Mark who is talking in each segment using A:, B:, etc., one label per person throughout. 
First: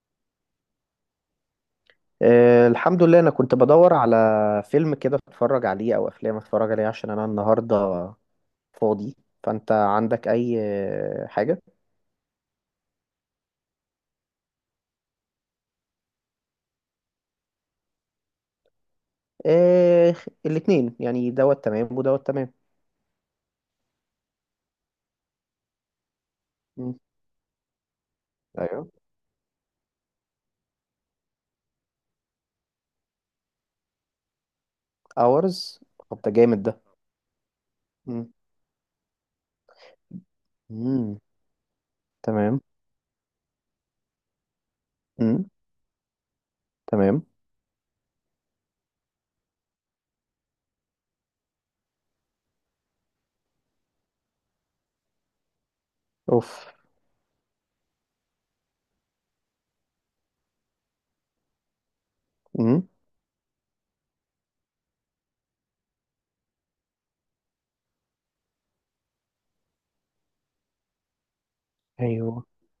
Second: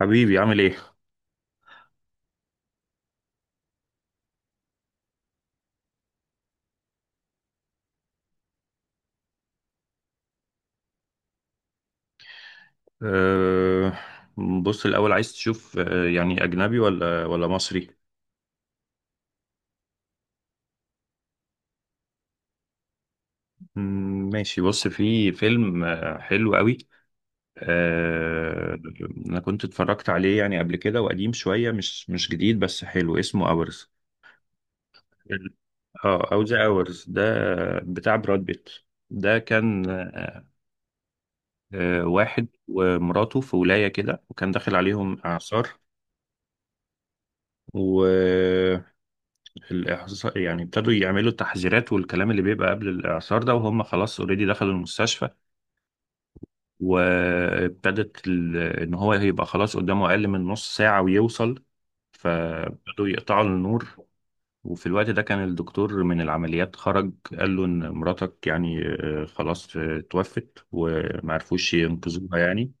A: حبيبي عامل ايه؟
B: أه، الحمد لله. انا كنت بدور على فيلم كده اتفرج عليه او افلام اتفرج عليه عشان انا النهارده فاضي. فانت عندك اي حاجه؟
A: أه بص الأول عايز تشوف يعني أجنبي ولا مصري؟
B: أه، الاتنين يعني دوت تمام ودوت تمام.
A: ماشي، بص في فيلم حلو قوي.
B: مم.
A: أه
B: ايوه.
A: أنا كنت اتفرجت عليه يعني قبل كده وقديم شوية، مش جديد بس حلو، اسمه أورز.
B: اورز؟ طب ده
A: اه، أو
B: جامد
A: ذا
B: ده.
A: أورز ده، بتاع
B: مم.
A: براد بيت. ده كان
B: مم.
A: واحد
B: تمام.
A: ومراته في ولاية كده وكان داخل عليهم
B: مم.
A: إعصار.
B: تمام.
A: الإعصار يعني ابتدوا يعملوا التحذيرات والكلام اللي بيبقى قبل الإعصار ده، وهم خلاص اوريدي دخلوا المستشفى.
B: اوف.
A: إن هو هيبقى خلاص قدامه أقل من نص ساعة ويوصل،
B: مم.
A: فابتدوا يقطعوا النور. وفي الوقت ده كان الدكتور من العمليات خرج، قال له إن مراتك يعني خلاص توفت ومعرفوش ينقذوها
B: ايوه.
A: يعني،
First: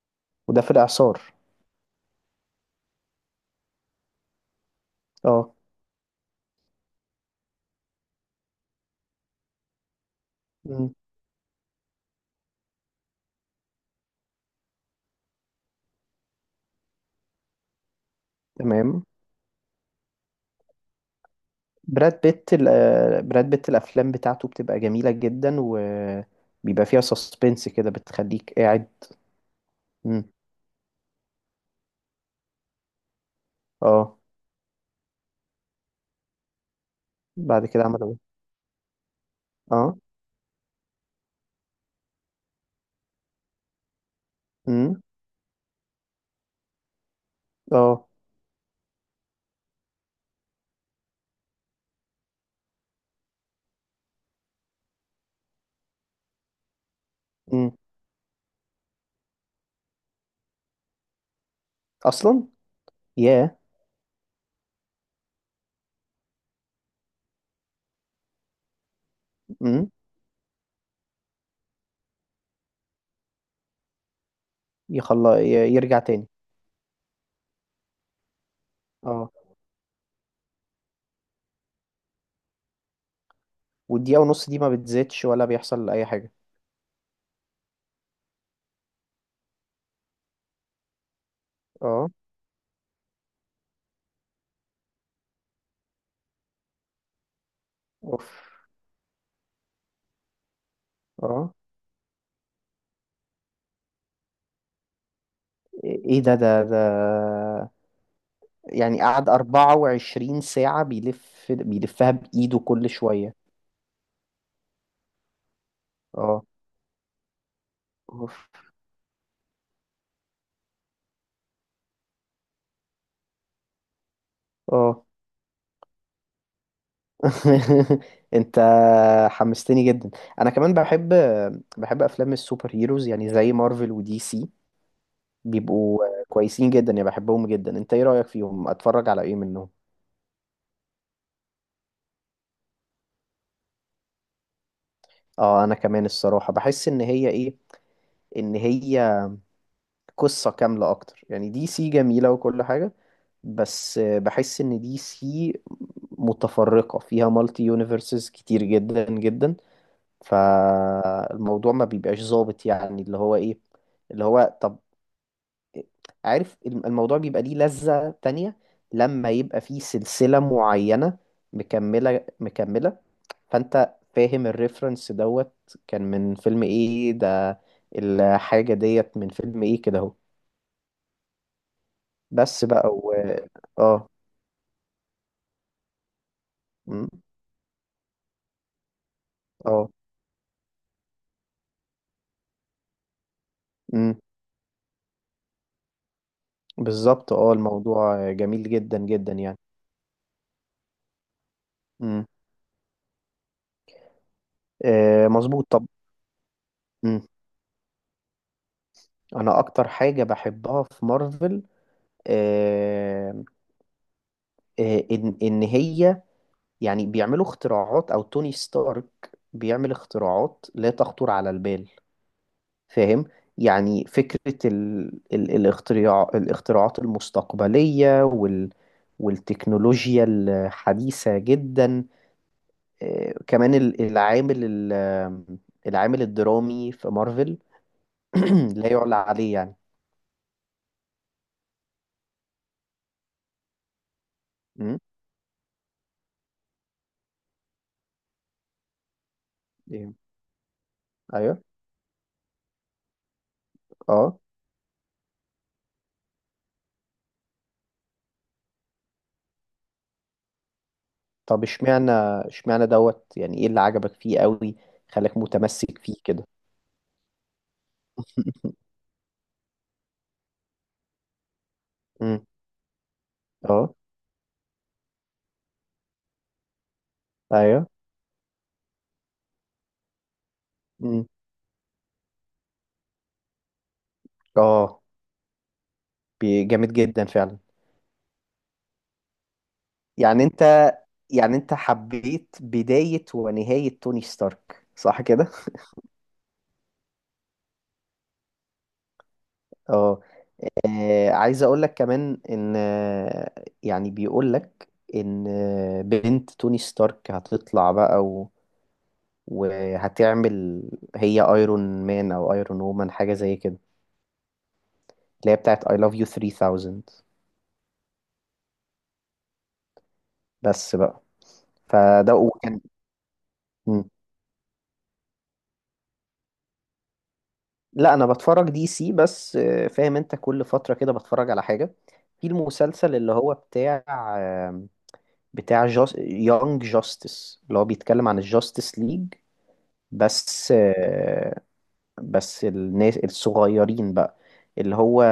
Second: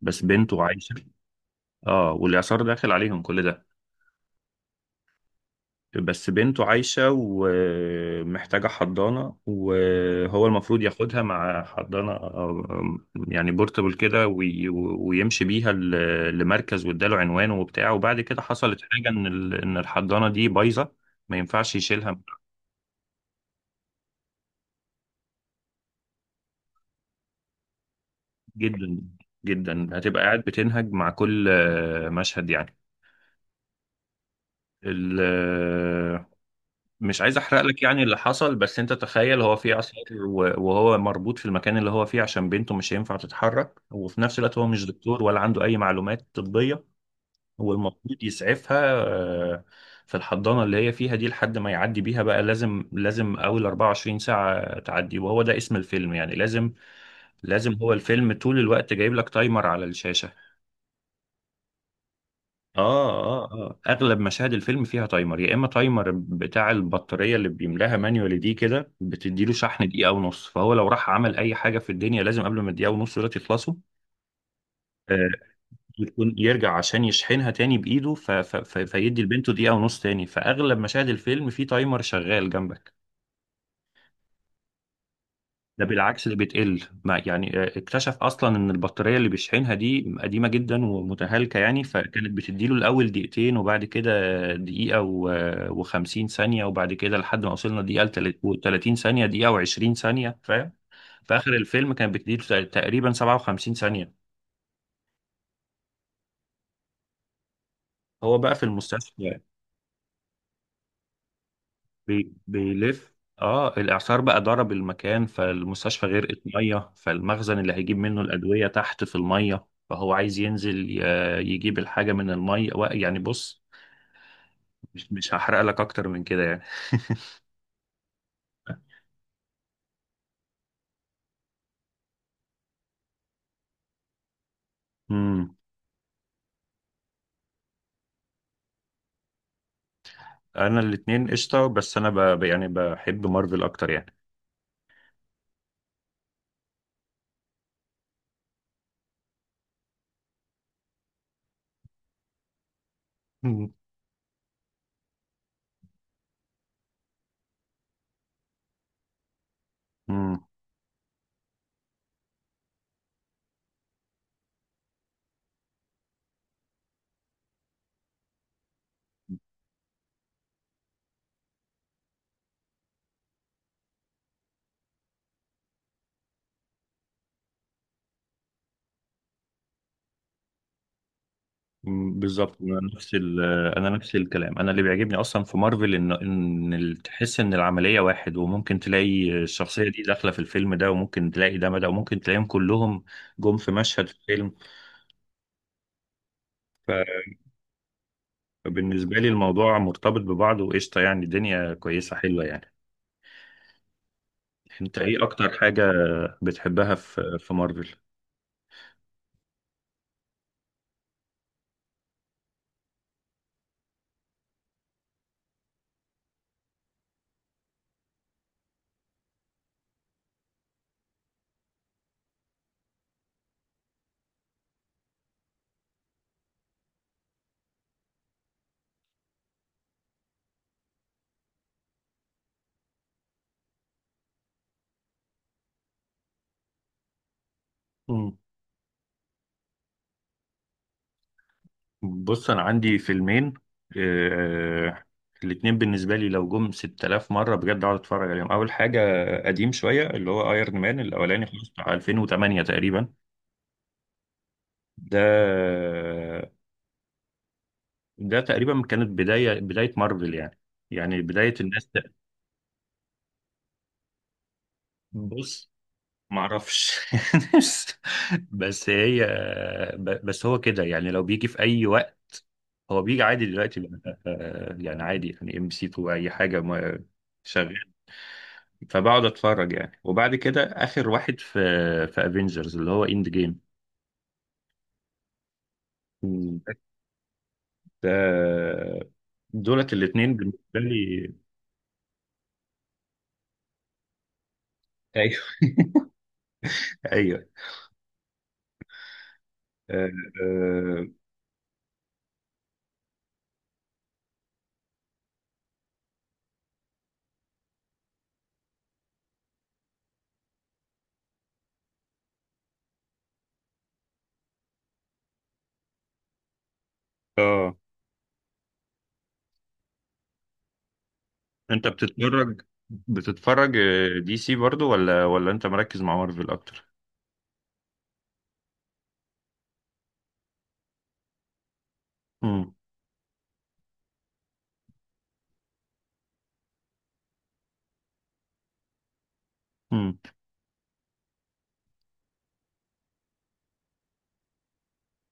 A: بس
B: وده
A: بنته
B: في
A: عايشة.
B: الاعصار؟
A: اه، والإعصار داخل عليهم كل ده.
B: اه.
A: بس بنته عايشة ومحتاجة حضانة، وهو المفروض
B: مم.
A: ياخدها مع حضانة يعني بورتبل كده، ويمشي بيها لمركز، واداله عنوانه وبتاع. وبعد كده حصلت
B: تمام.
A: حاجة، ان الحضانة دي بايظة، ما ينفعش يشيلها.
B: براد بيت الافلام بتاعته بتبقى جميله جدا، وبيبقى فيها سسبنس كده بتخليك قاعد.
A: جدا. جدا هتبقى
B: مم.
A: قاعد بتنهج مع كل مشهد يعني.
B: اه.
A: ال- مش عايز احرق
B: بعد
A: لك
B: كده
A: يعني
B: عمل
A: اللي
B: ايه؟
A: حصل، بس انت تخيل، هو في
B: اه.
A: عسكر وهو مربوط في المكان اللي هو فيه عشان بنته مش هينفع تتحرك، وفي نفس الوقت هو مش
B: امم
A: دكتور ولا عنده اي معلومات طبية. هو
B: اه.
A: المفروض يسعفها آه، في الحضانة اللي هي فيها دي، لحد ما يعدي بيها بقى، لازم اول 24 ساعة تعدي، وهو ده اسم الفيلم يعني. لازم
B: امم
A: لازم هو الفيلم طول الوقت جايب لك تايمر على الشاشة.
B: اصلا.
A: اه اه
B: ياه.
A: اه اغلب مشاهد الفيلم فيها تايمر، يا اما تايمر بتاع البطاريه اللي بيملاها مانيوالي دي، كده بتديله شحن
B: امم
A: دقيقه ونص، فهو لو راح عمل اي حاجه في الدنيا، لازم قبل ما الدقيقه ونص دول يخلصوا آه
B: يخلى يرجع تاني.
A: يكون يرجع عشان يشحنها تاني بايده ف فيدي
B: اه.
A: لبنته دقيقه ونص تاني. فاغلب مشاهد الفيلم فيه تايمر شغال جنبك.
B: والدقيقه ونص دي ما بتزيدش ولا
A: ده
B: بيحصل اي
A: بالعكس
B: حاجه؟
A: اللي بتقل، ما يعني اكتشف اصلا ان البطاريه اللي بيشحنها دي قديمه جدا ومتهالكه يعني،
B: اه.
A: فكانت بتديله الاول دقيقتين، وبعد كده دقيقه و50 ثانيه، وبعد كده لحد ما وصلنا دقيقه
B: اوف.
A: و30 ثانيه، دقيقه و20 ثانيه، فاهم؟ في
B: اه.
A: اخر الفيلم كانت بتديله تقريبا 57 ثانيه.
B: ايه، إيه ده ده ده؟
A: هو بقى في
B: يعني قعد
A: المستشفى،
B: 24 ساعه بيلفها بايده كل
A: بيلف.
B: شويه؟
A: اه، الاعصار بقى ضرب المكان، فالمستشفى غرقت
B: اه.
A: ميه، فالمخزن اللي هيجيب منه
B: اوف.
A: الادويه تحت في الميه، فهو عايز ينزل يجيب الحاجه من الميه يعني بص،
B: اه.
A: مش هحرق لك اكتر من كده يعني.
B: انت حمستني جدا. انا كمان بحب افلام السوبر هيروز يعني زي مارفل ودي سي.
A: امم،
B: بيبقوا كويسين جدا يعني، بحبهم جدا. انت ايه رأيك فيهم، اتفرج على ايه منهم؟
A: انا الاتنين قشطه، بس انا يعني بحب مارفل اكتر يعني.
B: اه، انا كمان الصراحة بحس ان هي قصة كاملة اكتر. يعني دي سي جميلة وكل حاجة، بس بحس ان دي سي متفرقة، فيها مالتي يونيفرسز كتير جدا جدا،
A: امم.
B: فالموضوع ما بيبقاش ظابط. يعني اللي هو ايه اللي هو طب، عارف الموضوع بيبقى ليه لذة تانية لما يبقى فيه سلسلة معينة مكملة مكملة. فانت فاهم الريفرنس دوت كان من فيلم ايه ده، الحاجة ديت من فيلم ايه كده اهو.
A: بالظبط.
B: بس بقى. و
A: انا
B: اه
A: نفس الكلام، انا اللي بيعجبني اصلا في مارفل
B: م-
A: تحس ان العمليه واحد، وممكن تلاقي
B: اه
A: الشخصيه دي داخله في الفيلم ده، وممكن تلاقي ده، وممكن تلاقيهم كلهم جم في مشهد
B: م-
A: في الفيلم.
B: بالظبط اه، الموضوع جميل جدا
A: فبالنسبه لي
B: جدا يعني.
A: الموضوع مرتبط ببعضه وقشطه، يعني الدنيا كويسه
B: م.
A: حلوه يعني. انت ايه اكتر
B: مظبوط.
A: حاجه
B: طب،
A: بتحبها
B: م.
A: في مارفل؟
B: انا اكتر حاجة بحبها في مارفل آه، ان هي يعني بيعملوا اختراعات، او توني ستارك بيعمل اختراعات لا تخطر على البال. فاهم؟ يعني فكرة ال... ال... الاختراع الاختراعات المستقبلية والتكنولوجيا الحديثة جدا. كمان ال- العامل ال... آه، العامل الدرامي في مارفل لا يعلى عليه يعني.
A: بص انا عندي فيلمين
B: م؟
A: آه الاتنين بالنسبه لي، لو جم 6000 مره بجد اقعد اتفرج عليهم. اول حاجه، قديم شويه،
B: إيه.
A: اللي هو ايرون مان الاولاني
B: ايوه.
A: خالص، بتاع 2008 تقريبا.
B: اه.
A: ده ده تقريبا كانت بدايه مارفل يعني، يعني بدايه
B: طب،
A: الناس
B: اشمعنى اشمعنى دوت، يعني ايه اللي عجبك فيه قوي خلاك
A: بص،
B: متمسك فيه
A: ما
B: كده؟
A: اعرفش. بس هي بس هو كده يعني، لو بيجي في اي وقت
B: م.
A: هو بيجي عادي دلوقتي
B: اه.
A: يعني عادي، يعني ام سي 2 اي حاجه
B: ايوه.
A: شغال، فبقعد اتفرج يعني. وبعد كده اخر
B: امم
A: واحد في في افنجرز اللي هو اند جيم.
B: اه.
A: مم.
B: جامد جدا فعلا.
A: آه، دولت الاثنين
B: يعني
A: بالنسبه
B: انت
A: لي
B: يعني انت حبيت بداية ونهاية توني ستارك صح
A: ايوه
B: كده؟
A: ايوه آه،
B: اه.
A: آه،
B: عايز اقول لك كمان ان آه، يعني بيقول لك ان آه، بنت توني ستارك هتطلع بقى وهتعمل هي ايرون مان او ايرون وومن حاجة زي كده، اللي هي بتاعت I love you 3000.
A: اه،
B: بس بقى.
A: انت
B: فده
A: بتتفرج،
B: وكان.
A: بتتفرج دي سي برضو ولا انت مركز مع مارفل اكتر؟
B: لا، انا بتفرج دي سي بس فاهم؟ انت كل فتره كده بتفرج على حاجه في
A: امم.
B: المسلسل اللي هو آه، بتاع جاست يونج جاستس، اللي هو بيتكلم عن الجاستس ليج.
A: امم.
B: بس آه، بس الناس الصغيرين بقى، اللي هو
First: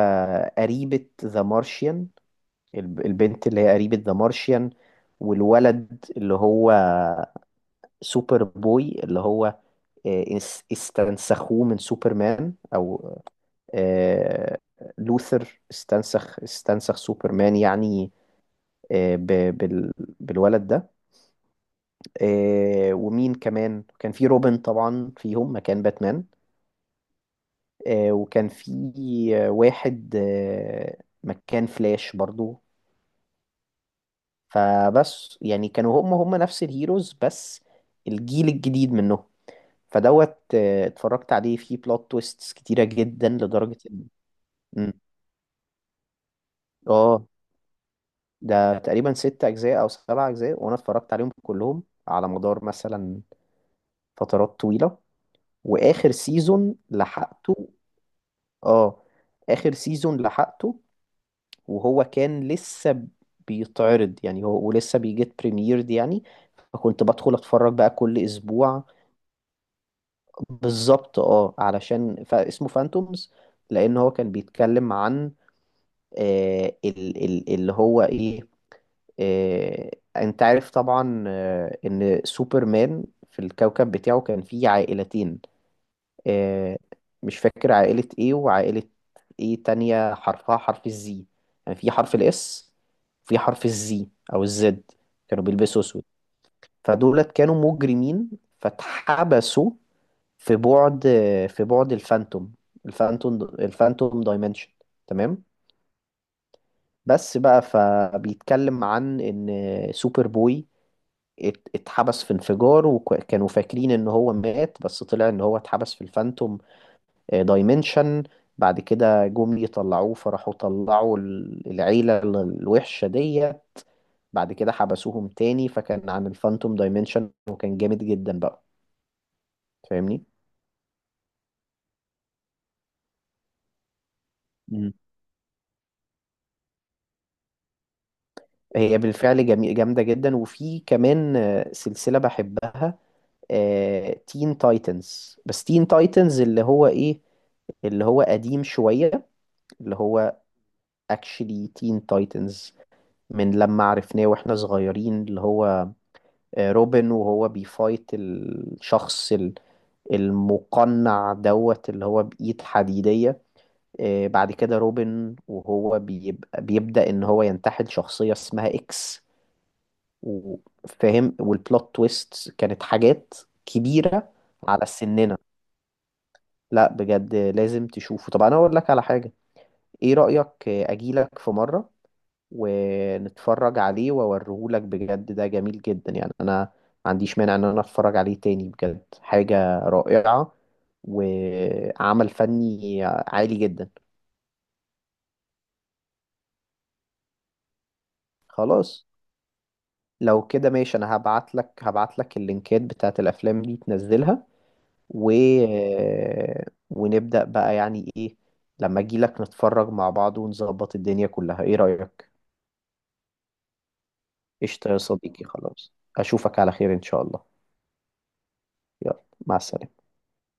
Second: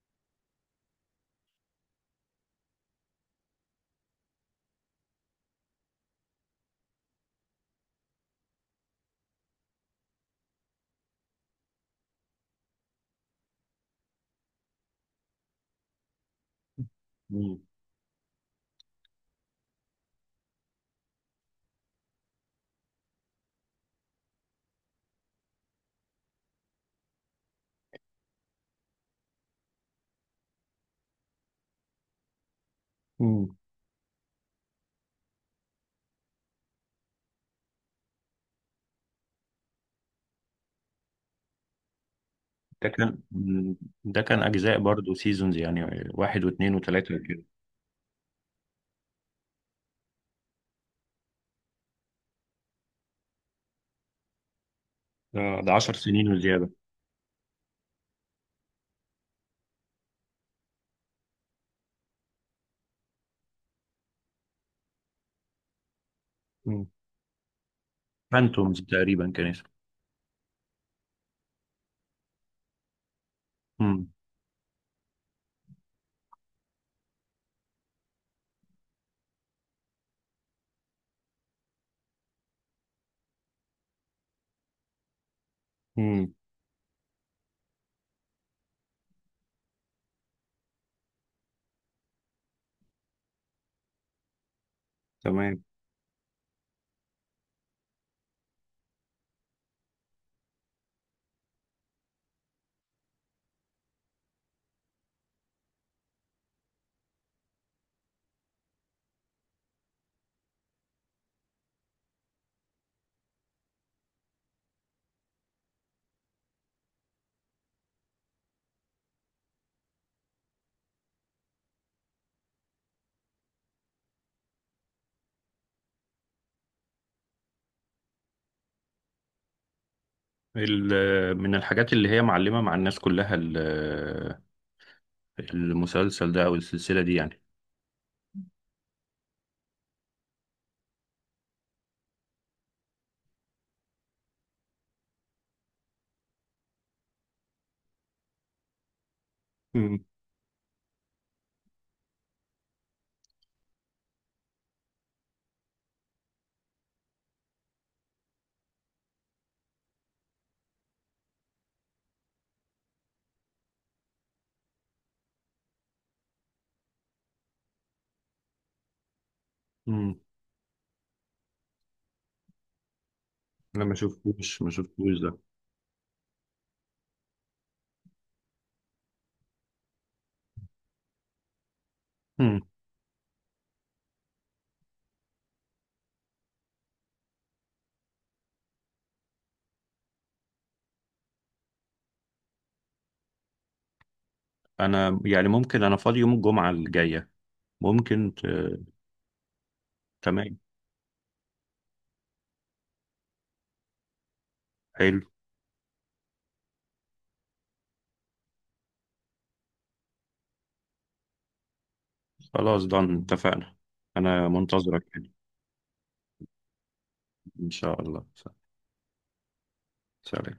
B: قريبة ذا مارشيان البنت اللي هي قريبة ذا مارشيان، والولد اللي هو سوبر بوي اللي هو آه، اس- استنسخوه من سوبرمان، او آه، لوثر استنسخ سوبرمان
A: مم.
B: يعني، آه، ب- بال- بالولد ده. ومين كمان كان في، روبن طبعا فيهم مكان باتمان، وكان في واحد مكان فلاش برضو.
A: مم.
B: فبس يعني كانوا هم نفس الهيروز بس الجيل الجديد منهم. فدوت اتفرجت عليه، فيه بلوت تويستس كتيرة
A: ده كان
B: جدا لدرجة ان...
A: ده كان اجزاء
B: مم.
A: برضو، سيزونز يعني واحد واثنين وثلاثه
B: اه.
A: كده.
B: ده تقريبا ست أجزاء أو سبع أجزاء، وأنا اتفرجت عليهم كلهم على مدار مثلا فترات طويلة.
A: اه، ده 10
B: وآخر
A: سنين وزياده.
B: سيزون لحقته آه سيزون لحقته، وهو كان لسه بيتعرض يعني، هو ولسه بيجيت بريميرد يعني.
A: مم.
B: فكنت بدخل أتفرج بقى كل
A: فانتومز
B: أسبوع.
A: تقريبا كان.
B: بالظبط، علشان فاسمه فانتومز. لأن هو
A: امم.
B: كان بيتكلم عن آه ال ال اللي هو إيه آه، انت عارف طبعا ان سوبرمان في الكوكب بتاعه كان فيه عائلتين.
A: امم.
B: آه، مش فاكر عائلة ايه وعائلة ايه تانية، حرفها حرف الزي. يعني في حرف الاس، في حرف الزي او الزد. كانوا
A: تمام.
B: بيلبسوا اسود، فدولت كانوا مجرمين، فاتحبسوا في بعد في بعد الفانتوم دايمنشن. تمام. بس بقى، فبيتكلم عن ان سوبر بوي اتحبس في انفجار، وكانوا فاكرين ان هو مات، بس طلع ان هو اتحبس في الفانتوم دايمنشن. بعد كده جم يطلعوه، فراحوا طلعوا العيلة الوحشة دي. بعد كده حبسوهم تاني، فكان عن الفانتوم دايمنشن، وكان جامد جدا بقى، فاهمني؟
A: من الحاجات اللي هي معلمة مع الناس كلها،
B: مم.
A: المسلسل ده او السلسلة دي يعني.
B: هي بالفعل جميل جامدة جدا. وفي كمان سلسلة بحبها، تين تايتنز، بس تين تايتنز اللي هو ايه، اللي هو قديم شوية، اللي
A: امم.
B: هو اكشلي تين تايتنز من لما عرفناه واحنا صغيرين. اللي هو روبن وهو بيفايت الشخص المقنع دوت اللي هو بإيد حديدية. بعد كده روبن وهو بيبدأ ان هو ينتحل شخصية اسمها اكس،
A: امم.
B: وفاهم، والبلوت تويست كانت حاجات
A: انا
B: كبيرة
A: ما
B: على
A: شفتوش
B: سننا.
A: ده.
B: لا بجد لازم تشوفه. طب انا اقول لك على حاجة، ايه رأيك اجيلك في مرة
A: امم.
B: ونتفرج عليه واوريهولك؟ بجد ده جميل جدا يعني، انا ما عنديش مانع ان انا اتفرج عليه تاني، بجد حاجة رائعة وعمل فني عالي جدا.
A: انا يعني ممكن، انا فاضي يوم الجمعة الجاية، ممكن
B: خلاص، لو
A: تمام،
B: كده ماشي، انا هبعت لك اللينكات بتاعت الافلام دي تنزلها،
A: حلو.
B: و... ونبدأ بقى، يعني ايه لما اجي لك نتفرج مع بعض ونظبط الدنيا كلها، ايه رأيك؟
A: خلاص ضن اتفقنا، انا
B: قشطة يا
A: منتظرك يعني.
B: صديقي، خلاص اشوفك على خير ان شاء الله.
A: ان شاء الله.
B: يلا مع السلامة.
A: سلام.